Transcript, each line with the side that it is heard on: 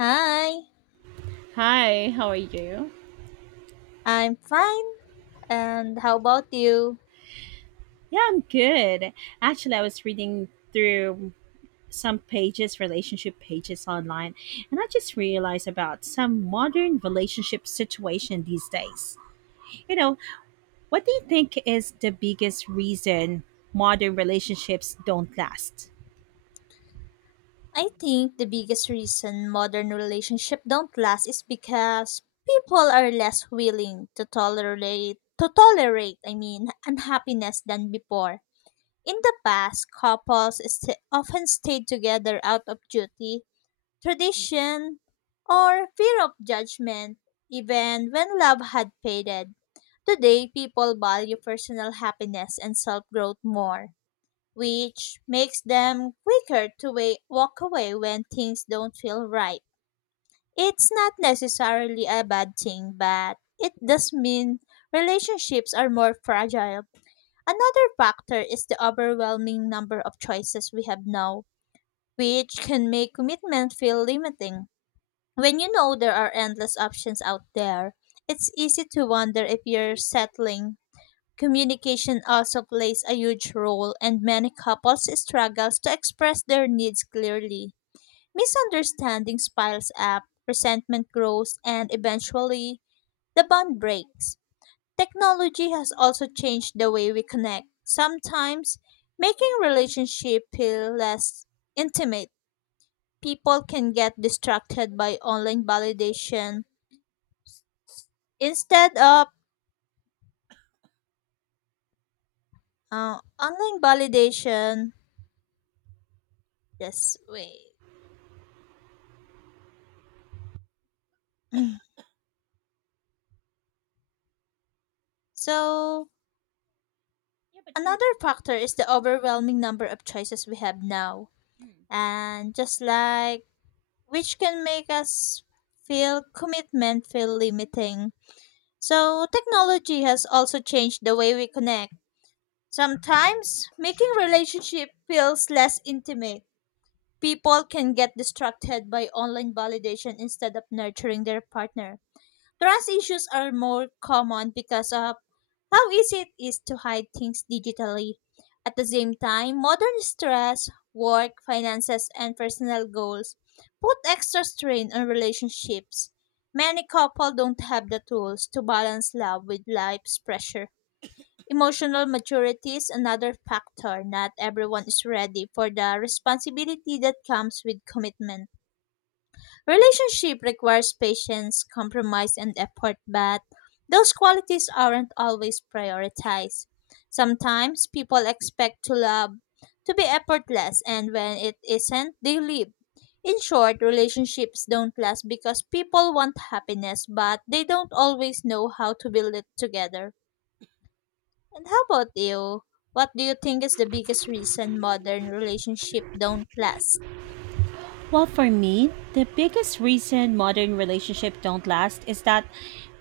left: Hi,
right: Hi, how are you?
left: I'm fine. And how about you?
right: Yeah, I'm good. Actually, I was reading through some pages, relationship pages online, and I just realized about some modern relationship situation these days. You know, what do you think is the biggest reason modern relationships don't last?
left: I think the biggest reason modern relationships don't last is because people are less willing to tolerate unhappiness than before. In the past, couples often stayed together out of duty, tradition, or fear of judgment, even when love had faded. Today, people value personal happiness and self growth more, which makes them quicker to walk away when things don't feel right. It's not necessarily a bad thing, but it does mean relationships are more fragile. Another factor is the overwhelming number of choices we have now, which can make commitment feel limiting. When you know there are endless options out there, it's easy to wonder if you're settling. Communication also plays a huge role, and many couples struggle to express their needs clearly. Misunderstandings piles up, resentment grows, and eventually the bond breaks. Technology has also changed the way we connect, sometimes making relationship feel less intimate. People can get distracted by online validation instead of online validation. Just wait. So
right: Yeah, but you
left: another factor is the overwhelming number of choices we have now.
right: know.
left: And just like, which can make us feel commitment feel limiting. So technology has also changed the way we connect. Sometimes making relationship feels less intimate. People can get distracted by online validation instead of nurturing their partner. Trust issues are more common because of how easy it is to hide things digitally. At the same time, modern stress, work, finances, and personal goals put extra strain on relationships. Many couples don't have the tools to balance love with life's pressure. Emotional maturity is another factor. Not everyone is ready for the responsibility that comes with commitment. Relationship requires patience, compromise, and effort, but those qualities aren't always prioritized. Sometimes people expect to love to be effortless, and when it isn't, they leave. In short, relationships don't last because people want happiness, but they don't always know how to build it together. And how about you? What do you think is the biggest reason modern relationships don't last?
right: Well, for me, the biggest reason modern relationships don't last is that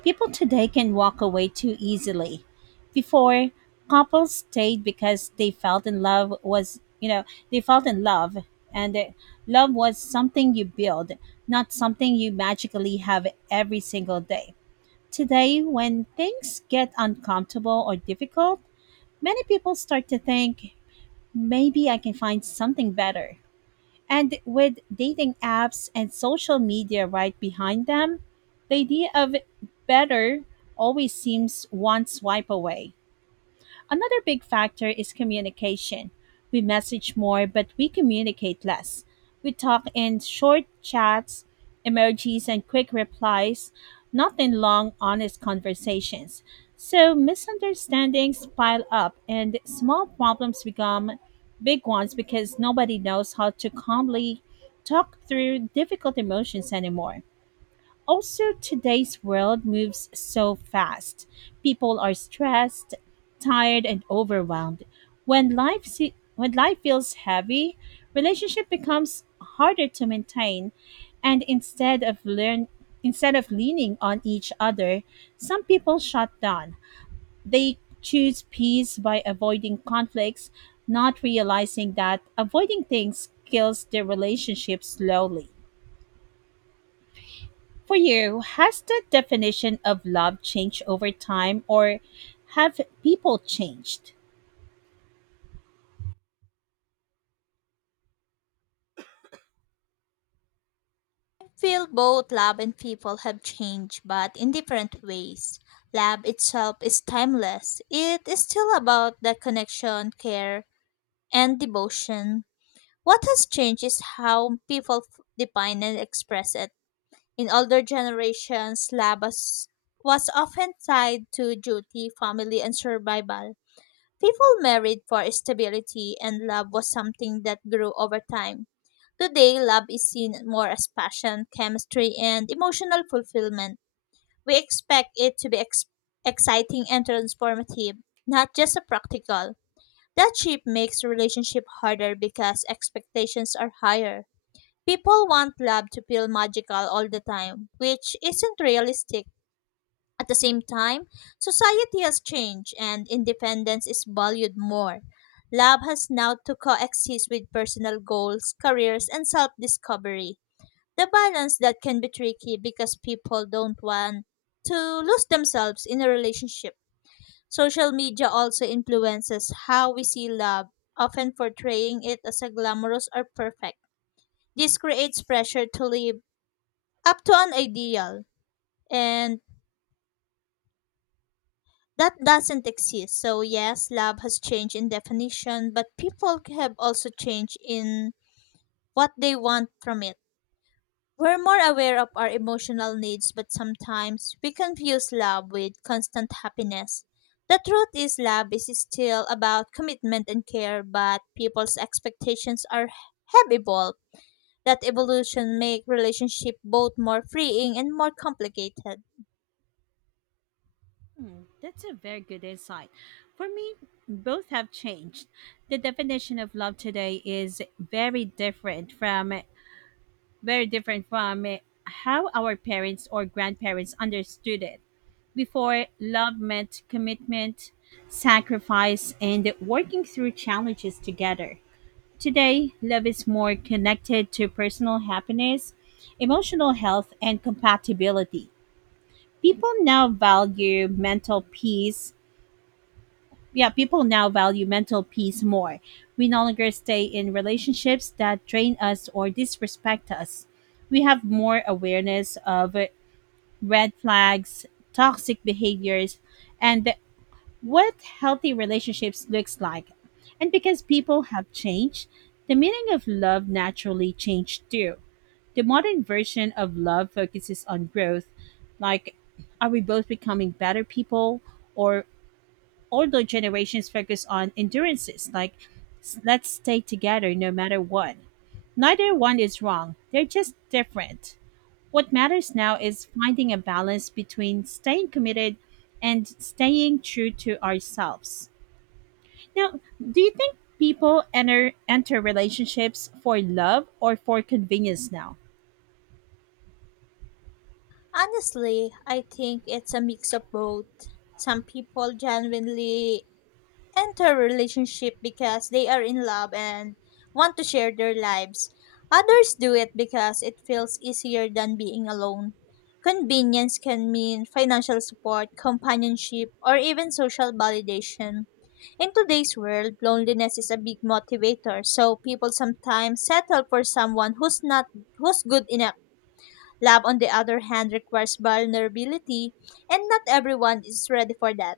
right: people today can walk away too easily. Before, couples stayed because they felt in love was, they felt in love and love was something you build, not something you magically have every single day. Today, when things get uncomfortable or difficult, many people start to think, maybe I can find something better, and with dating apps and social media right behind them, the idea of better always seems one swipe away. Another big factor is communication. We message more, but we communicate less. We talk in short chats, emojis, and quick replies, not in long, honest conversations. So misunderstandings pile up, and small problems become big ones because nobody knows how to calmly talk through difficult emotions anymore. Also, today's world moves so fast. People are stressed, tired, and overwhelmed. When life feels heavy, relationship becomes harder to maintain, and instead of leaning on each other, some people shut down. They choose peace by avoiding conflicts, not realizing that avoiding things kills their relationship slowly. For you, has the definition of love changed over time, or have people changed?
left: Feel both lab and people have changed, but in different ways. Lab itself is timeless. It is still about the connection, care, and devotion. What has changed is how people define and express it. In older generations, was often tied to duty, family, and survival. People married for stability and love was something that grew over time. Today, love is seen more as passion, chemistry, and emotional fulfillment. We expect it to be exciting and transformative, not just a practical. That shift makes relationship harder because expectations are higher. People want love to feel magical all the time, which isn't realistic. At the same time, society has changed and independence is valued more. Love has now to coexist with personal goals, careers, and self discovery. The balance that can be tricky because people don't want to lose themselves in a relationship. Social media also influences how we see love, often portraying it as a glamorous or perfect. This creates pressure to live up to an ideal, and that doesn't exist. So yes, love has changed in definition, but people have also changed in what they want from it. We're more aware of our emotional needs, but sometimes we confuse love with constant happiness. The truth is love is still about commitment and care, but people's expectations are have evolved. That evolution make relationship both more freeing and more complicated.
right: That's a very good insight. For me, both have changed. The definition of love today is very different from how our parents or grandparents understood it. Before, love meant commitment, sacrifice, and working through challenges together. Today, love is more connected to personal happiness, emotional health, and compatibility. People now value mental peace. Yeah, people now value mental peace more. We no longer stay in relationships that drain us or disrespect us. We have more awareness of red flags, toxic behaviors, and what healthy relationships looks like. And because people have changed, the meaning of love naturally changed too. The modern version of love focuses on growth, like, are we both becoming better people, or older generations focus on endurances, like, let's stay together no matter what. Neither one is wrong. They're just different. What matters now is finding a balance between staying committed and staying true to ourselves. Now, do you think people enter relationships for love or for convenience now?
left: Honestly, I think it's a mix of both. Some people genuinely enter a relationship because they are in love and want to share their lives. Others do it because it feels easier than being alone. Convenience can mean financial support, companionship, or even social validation. In today's world, loneliness is a big motivator, so people sometimes settle for someone who's not who's good enough. Love, on the other hand, requires vulnerability, and not everyone is ready for that.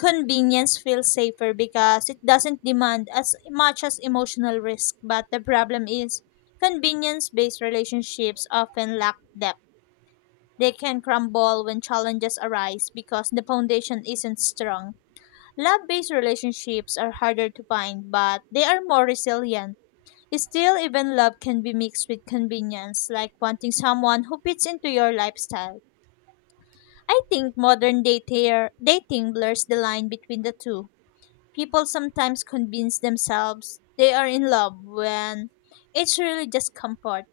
left: Convenience feels safer because it doesn't demand as much as emotional risk, but the problem is convenience based relationships often lack depth. They can crumble when challenges arise because the foundation isn't strong. Love based relationships are harder to find, but they are more resilient. Still, even love can be mixed with convenience, like wanting someone who fits into your lifestyle. I think dating blurs the line between the two. People sometimes convince themselves they are in love when it's really just comfort.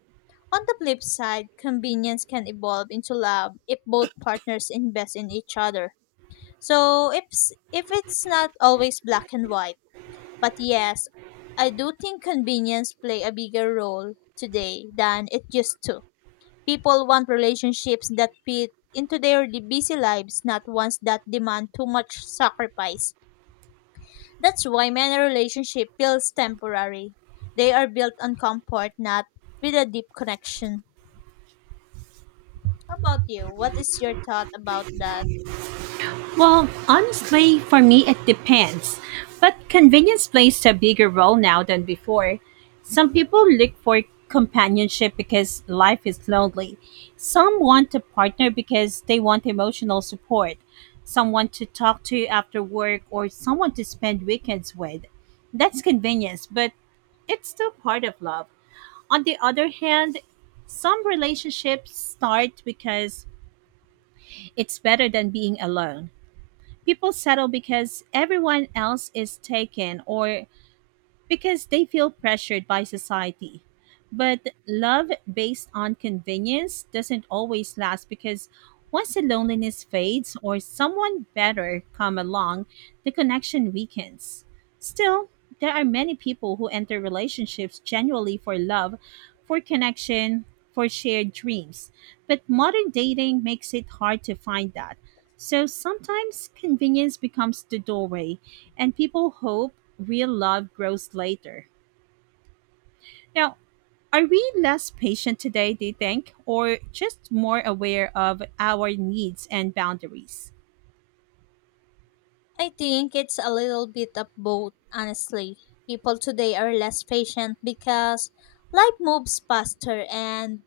left: On the flip side, convenience can evolve into love if both partners invest in each other. So if it's not always black and white, but yes, I do think convenience play a bigger role today than it used to. People want relationships that fit into their busy lives, not ones that demand too much sacrifice. That's why many relationships feels temporary. They are built on comfort, not with a deep connection. How about you? What is your thought about that?
right: Well, honestly, for me, it depends. But convenience plays a bigger role now than before. Some people look for companionship because life is lonely. Some want a partner because they want emotional support, someone to talk to after work, or someone to spend weekends with. That's convenience, but it's still part of love. On the other hand, some relationships start because it's better than being alone. People settle because everyone else is taken, or because they feel pressured by society. But love based on convenience doesn't always last because once the loneliness fades or someone better come along, the connection weakens. Still, there are many people who enter relationships genuinely for love, for connection, for shared dreams. But modern dating makes it hard to find that. So sometimes convenience becomes the doorway, and people hope real love grows later. Now, are we less patient today, do you think, or just more aware of our needs and boundaries?
left: I think it's a little bit of both, honestly. People today are less patient because life moves faster and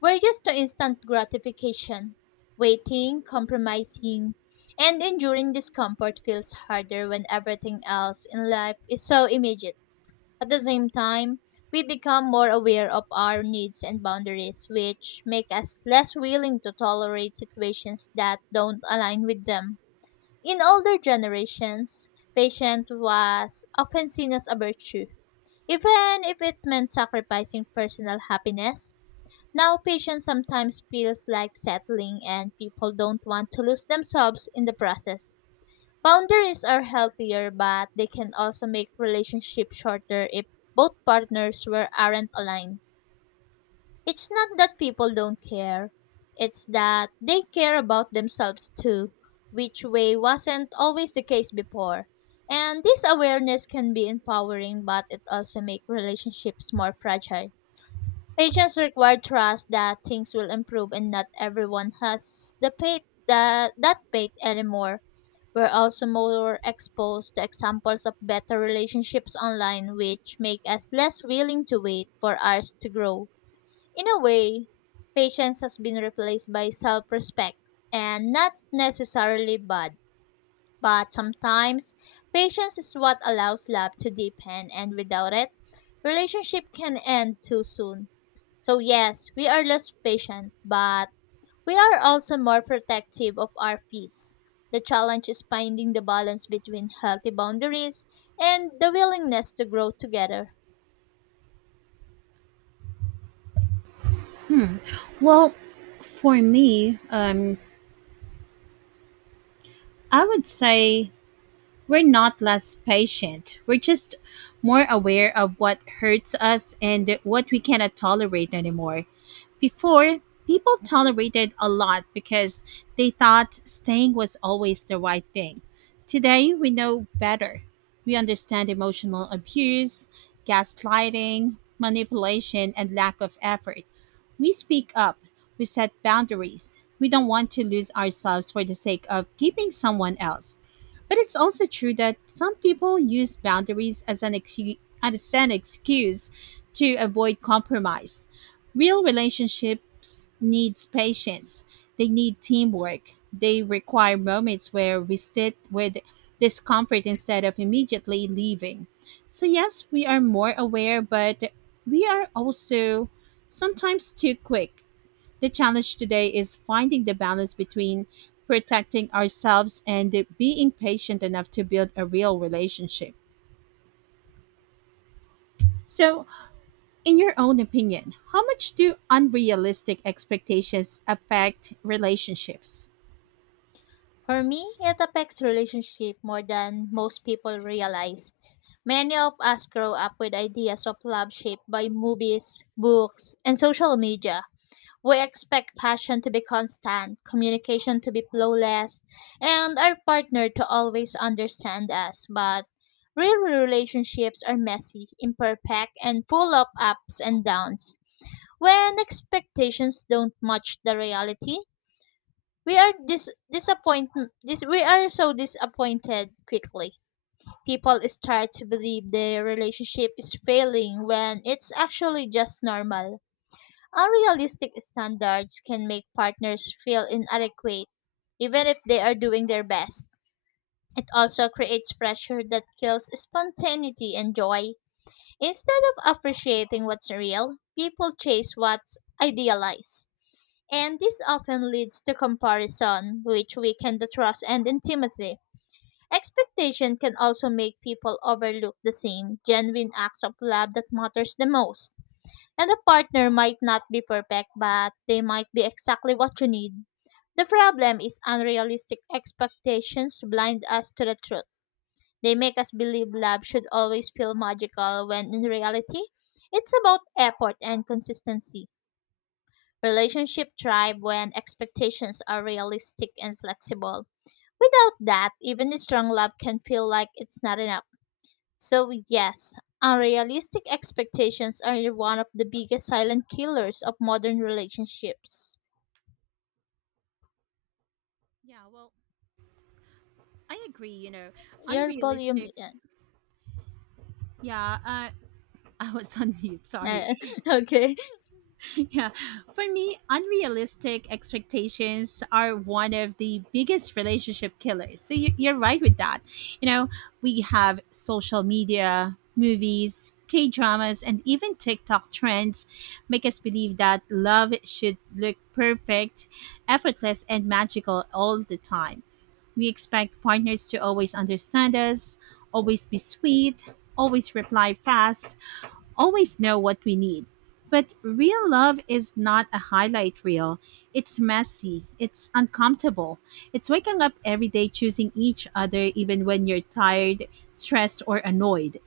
left: we're used to instant gratification. Waiting, compromising, and enduring discomfort feels harder when everything else in life is so immediate. At the same time, we become more aware of our needs and boundaries, which make us less willing to tolerate situations that don't align with them. In older generations, patience was often seen as a virtue, even if it meant sacrificing personal happiness. Now, patience sometimes feels like settling, and people don't want to lose themselves in the process. Boundaries are healthier, but they can also make relationships shorter if both partners were aren't aligned. It's not that people don't care, it's that they care about themselves too, which way wasn't always the case before. And this awareness can be empowering, but it also makes relationships more fragile. Patience require trust that things will improve and not everyone has that faith anymore. We're also more exposed to examples of better relationships online, which make us less willing to wait for ours to grow. In a way, patience has been replaced by self respect, and not necessarily bad. But sometimes, patience is what allows love to deepen, and without it, relationship can end too soon. So, yes, we are less patient, but we are also more protective of our peace. The challenge is finding the balance between healthy boundaries and the willingness to grow together.
right: Well, for me, I would say we're not less patient. We're just more aware of what hurts us and what we cannot tolerate anymore. Before, people tolerated a lot because they thought staying was always the right thing. Today, we know better. We understand emotional abuse, gaslighting, manipulation, and lack of effort. We speak up, we set boundaries. We don't want to lose ourselves for the sake of keeping someone else. But it's also true that some people use boundaries as an, as an excuse to avoid compromise. Real relationships needs patience. They need teamwork. They require moments where we sit with discomfort instead of immediately leaving. So yes, we are more aware, but we are also sometimes too quick. The challenge today is finding the balance between protecting ourselves and being patient enough to build a real relationship. So, in your own opinion, how much do unrealistic expectations affect relationships?
left: For me, it affects relationship more than most people realize. Many of us grow up with ideas of love shaped by movies, books, and social media. We expect passion to be constant, communication to be flawless, and our partner to always understand us. But real relationships are messy, imperfect, and full of ups and downs. When expectations don't match the reality, we are dis- disappoint we are so disappointed quickly. People start to believe their relationship is failing when it's actually just normal. Unrealistic standards can make partners feel inadequate even if they are doing their best. It also creates pressure that kills spontaneity and joy. Instead of appreciating what's real, people chase what's idealized. And this often leads to comparison, which weaken the trust and intimacy. Expectation can also make people overlook the same genuine acts of love that matters the most. And a partner might not be perfect, but they might be exactly what you need. The problem is unrealistic expectations blind us to the truth. They make us believe love should always feel magical when in reality, it's about effort and consistency. Relationship thrive when expectations are realistic and flexible. Without that, even strong love can feel like it's not enough. So, yes, unrealistic expectations are one of the biggest silent killers of modern relationships.
right: Yeah, well, I agree. You know,
left: Your volume.
right: unrealistic. Yeah, uh, I was on mute. Sorry.
left: Uh, okay.
right: yeah. For me, unrealistic expectations are one of the biggest relationship killers. So you're right with that. You know, we have social media, movies, K dramas, and even TikTok trends make us believe that love should look perfect, effortless, and magical all the time. We expect partners to always understand us, always be sweet, always reply fast, always know what we need. But real love is not a highlight reel. It's messy. It's uncomfortable. It's waking up every day choosing each other even when you're tired, stressed, or annoyed.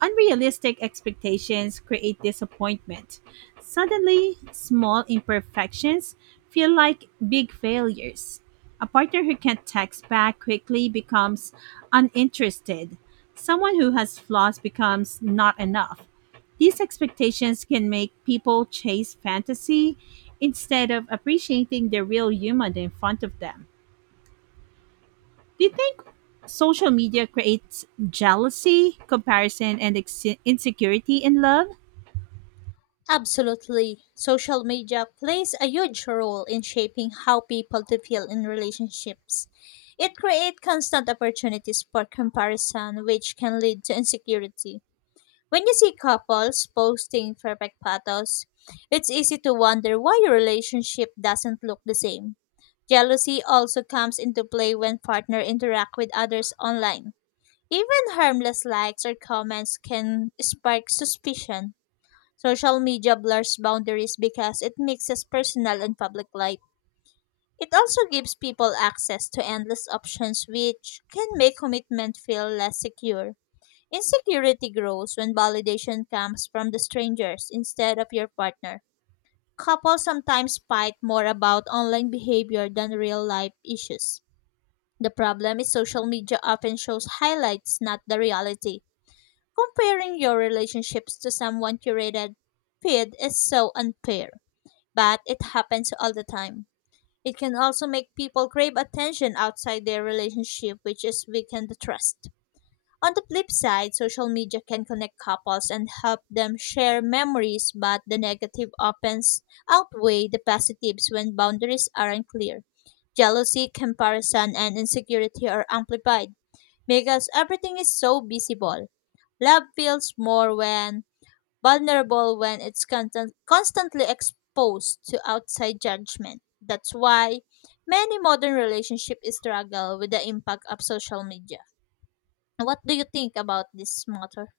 right: Unrealistic expectations create disappointment. Suddenly, small imperfections feel like big failures. A partner who can't text back quickly becomes uninterested. Someone who has flaws becomes not enough. These expectations can make people chase fantasy instead of appreciating the real human in front of them. Do you think social media creates jealousy, comparison, and insecurity in love?
left: Absolutely. Social media plays a huge role in shaping how people to feel in relationships. It creates constant opportunities for comparison, which can lead to insecurity. When you see couples posting perfect photos, it's easy to wonder why your relationship doesn't look the same. Jealousy also comes into play when partners interact with others online. Even harmless likes or comments can spark suspicion. Social media blurs boundaries because it mixes personal and public life. It also gives people access to endless options, which can make commitment feel less secure. Insecurity grows when validation comes from the strangers instead of your partner. Couples sometimes fight more about online behavior than real life issues. The problem is social media often shows highlights, not the reality. Comparing your relationships to someone curated feed is so unfair but it happens all the time. It can also make people crave attention outside their relationship, which is weaken the trust. On the flip side, social media can connect couples and help them share memories, but the negative often outweigh the positives when boundaries aren't clear. Jealousy, comparison, and insecurity are amplified because everything is so visible. Love feels more when vulnerable when it's constant, constantly exposed to outside judgment. That's why many modern relationships struggle with the impact of social media. What do you think about this matter?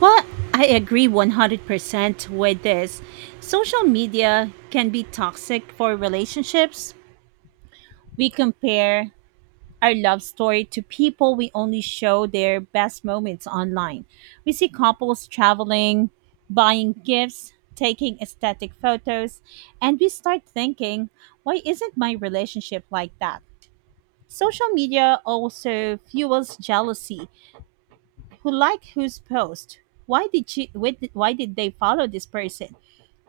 right: Well, I agree 100% with this. Social media can be toxic for relationships. We compare our love story to people we only show their best moments online. We see couples traveling, buying gifts, taking aesthetic photos, and we start thinking, why isn't my relationship like that? Social media also fuels jealousy. Who like whose post? Why did she? Why did they follow this person?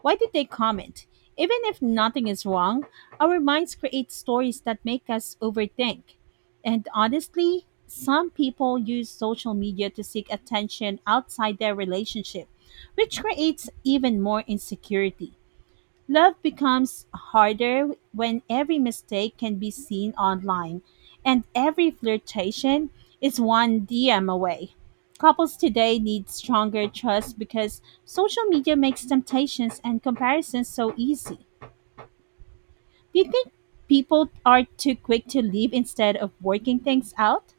right: Why did they comment? Even if nothing is wrong, our minds create stories that make us overthink. And honestly, some people use social media to seek attention outside their relationship, which creates even more insecurity. Love becomes harder when every mistake can be seen online and every flirtation is one DM away. Couples today need stronger trust because social media makes temptations and comparisons so easy. Do you think people are too quick to leave instead of working things out?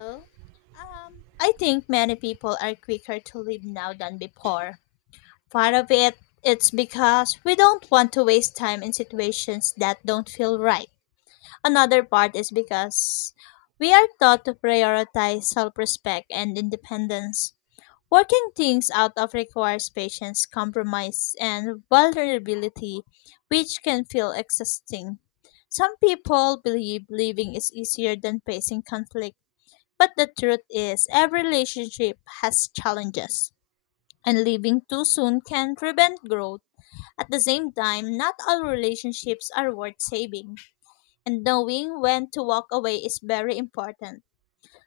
left: Well, I think many people are quicker to leave now than before. Part of it, it's because we don't want to waste time in situations that don't feel right. Another part is because we are taught to prioritize self respect and independence. Working things out of requires patience, compromise, and vulnerability, which can feel exhausting. Some people believe living is easier than facing conflict, but the truth is every relationship has challenges, and leaving too soon can prevent growth. At the same time, not all relationships are worth saving, and knowing when to walk away is very important.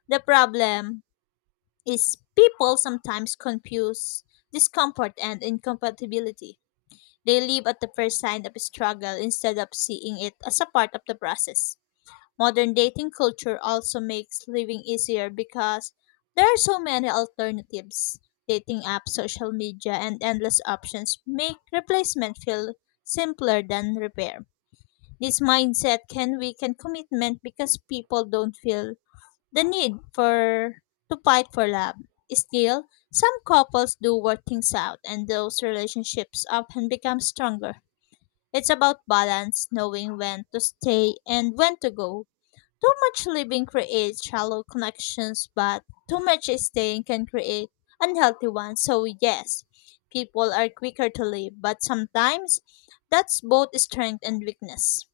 left: The problem is people sometimes confuse discomfort and incompatibility. They live at the first sign of struggle instead of seeing it as a part of the process. Modern dating culture also makes living easier because there are so many alternatives. Dating apps, social media, and endless options make replacement feel simpler than repair. This mindset can weaken commitment because people don't feel the need for to fight for love. Still, some couples do work things out and those relationships often become stronger. It's about balance, knowing when to stay and when to go. Too much living creates shallow connections, but too much staying can create unhealthy ones. So yes, people are quicker to leave, but sometimes that's both strength and weakness.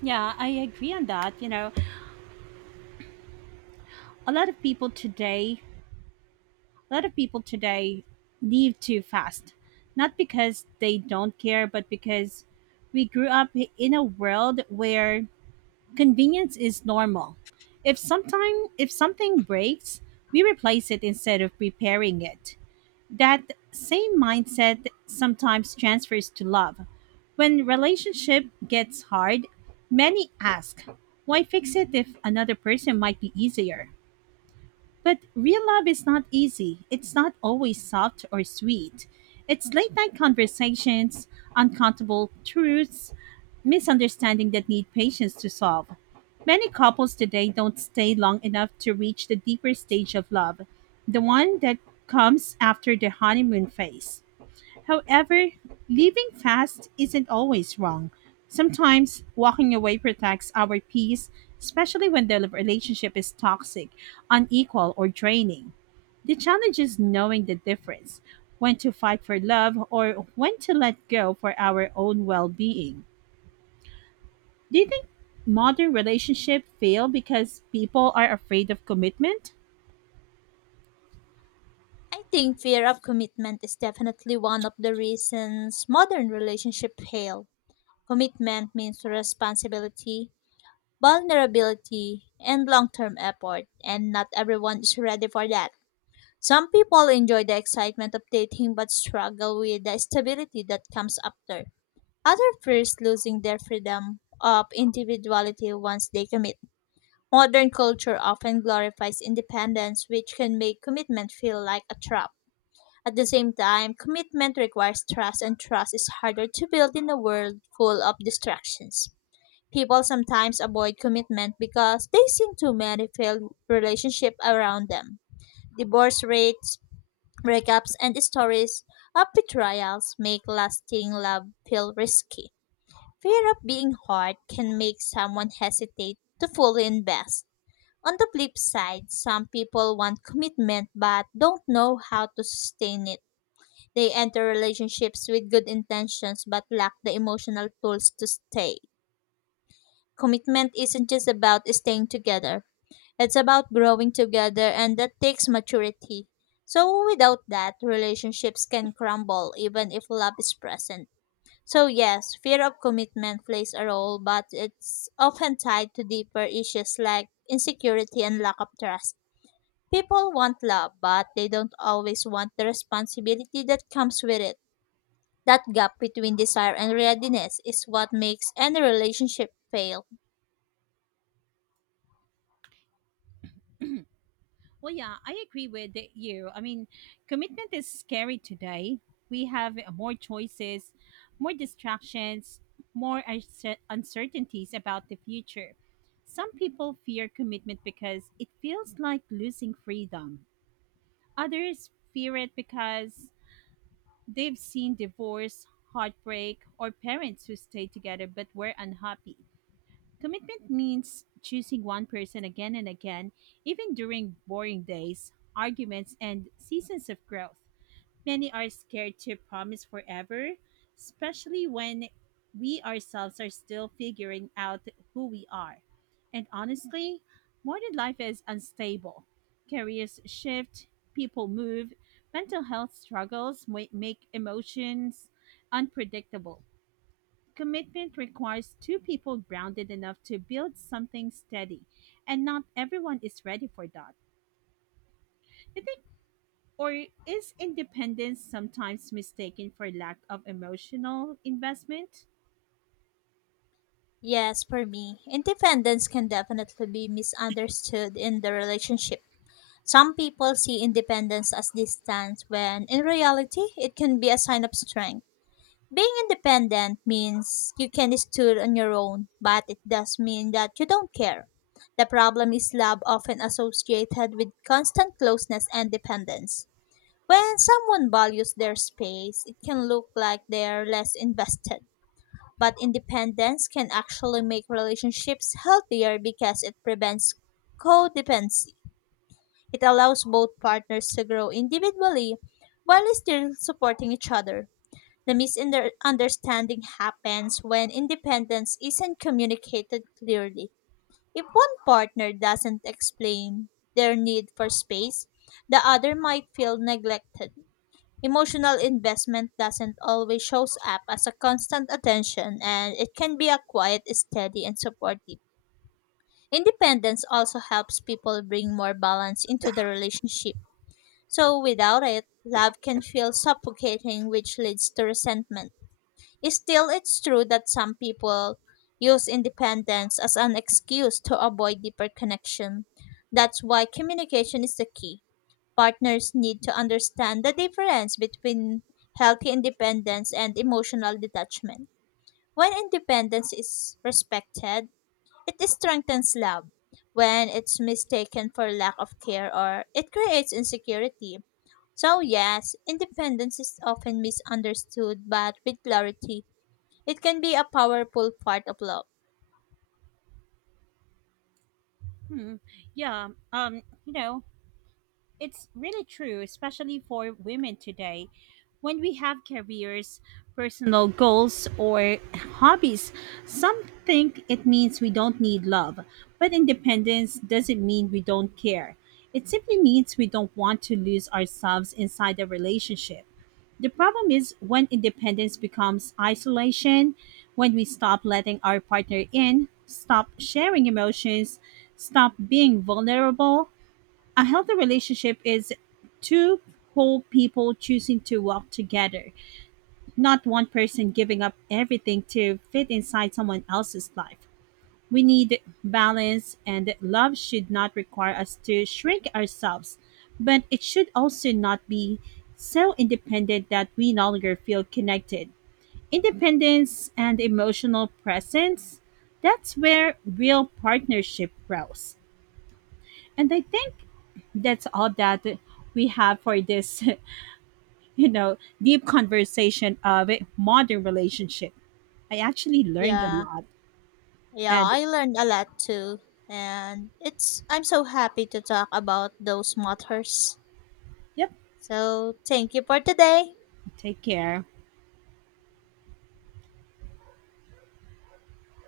right: Yeah, I agree on that. You know, a lot of people today a lot of people today leave too fast, not because they don't care, but because we grew up in a world where convenience is normal. If something breaks, we replace it instead of repairing it. That same mindset sometimes transfers to love. When relationship gets hard, many ask, why fix it if another person might be easier? But real love is not easy. It's not always soft or sweet. It's late night conversations, uncountable truths, misunderstanding that need patience to solve. Many couples today don't stay long enough to reach the deeper stage of love, the one that comes after the honeymoon phase. However, living fast isn't always wrong. Sometimes walking away protects our peace, especially when the relationship is toxic, unequal, or draining. The challenge is knowing the difference, when to fight for love or when to let go for our own well being. Do you think modern relationships fail because people are afraid of commitment?
left: I think fear of commitment is definitely one of the reasons modern relationships fail. Commitment means responsibility, vulnerability, and long term effort, and not everyone is ready for that. Some people enjoy the excitement of dating but struggle with the stability that comes after. Others fear losing their freedom of individuality once they commit. Modern culture often glorifies independence, which can make commitment feel like a trap. At the same time, commitment requires trust, and trust is harder to build in a world full of distractions. People sometimes avoid commitment because they see too many failed relationships around them. Divorce rates, breakups, and stories of betrayals make lasting love feel risky. Fear of being hurt can make someone hesitate to fully invest. On the flip side, some people want commitment but don't know how to sustain it, they enter relationships with good intentions but lack the emotional tools to stay. Commitment isn't just about staying together, it's about growing together, and that takes maturity. So, without that, relationships can crumble even if love is present. So, yes, fear of commitment plays a role, but it's often tied to deeper issues like insecurity and lack of trust. People want love, but they don't always want the responsibility that comes with it. That gap between desire and readiness is what makes any relationship fail.
right: Well, yeah, I agree with you. I mean, commitment is scary today. We have more choices, more distractions, uncertainties about the future. Some people fear commitment because it feels like losing freedom. Others fear it because they've seen divorce, heartbreak, or parents who stayed together but were unhappy. Commitment means choosing one person again and again, even during boring days, arguments, and seasons of growth. Many are scared to promise forever, especially when we ourselves are still figuring out who we are. And honestly, modern life is unstable. Careers shift, people move, mental health make emotions unpredictable. Commitment requires two people grounded enough to build something steady, and not everyone is ready for that. You think, or is independence sometimes mistaken for lack of emotional investment?
left: Yes, for me, independence can definitely be misunderstood in the relationship. Some people see independence as distance when in reality it can be a sign of strength. Being independent means you can stood on your own, but it does mean that you don't care. The problem is love often associated with constant closeness and dependence. When someone values their space, it can look like they're less invested. But independence can actually make relationships healthier because it prevents codependency. It allows both partners to grow individually while still supporting each other. The misunderstanding happens when independence isn't communicated clearly. If one partner doesn't explain their need for space, the other might feel neglected. Emotional investment doesn't always shows up as a constant attention and it can be a quiet, steady and supportive. Independence also helps people bring more balance into the relationship. So without it, love can feel suffocating which leads to resentment. Still, it's true that some people use independence as an excuse to avoid deeper connection. That's why communication is the key, partners need to understand the difference between healthy independence and emotional detachment. When independence is respected, it strengthens love. When it's mistaken for lack of care or it creates insecurity. So, yes, independence is often misunderstood, but with clarity, it can be a powerful part of love.
right: Hmm. Yeah. You know, it's really true, especially for women today. When we have careers, personal goals, or hobbies, some think it means we don't need love, but independence doesn't mean we don't care. It simply means we don't want to lose ourselves inside a relationship. The problem is when independence becomes isolation, when we stop letting our partner in, stop sharing emotions, stop being vulnerable. A healthy relationship is two whole people choosing to walk together, not one person giving up everything to fit inside someone else's life. We need balance, and love should not require us to shrink ourselves, but it should also not be so independent that we no longer feel connected. Independence and emotional presence, that's where real partnership grows. And I think that's all that we have for this, you know, deep conversation of a modern relationship. I actually learned a
left: Yeah,
right: lot.
left: yeah,
right: And
left: I learned a lot too. And it's I'm so happy to talk about those matters.
right: yep,
left: So, thank you for today.
right: take care.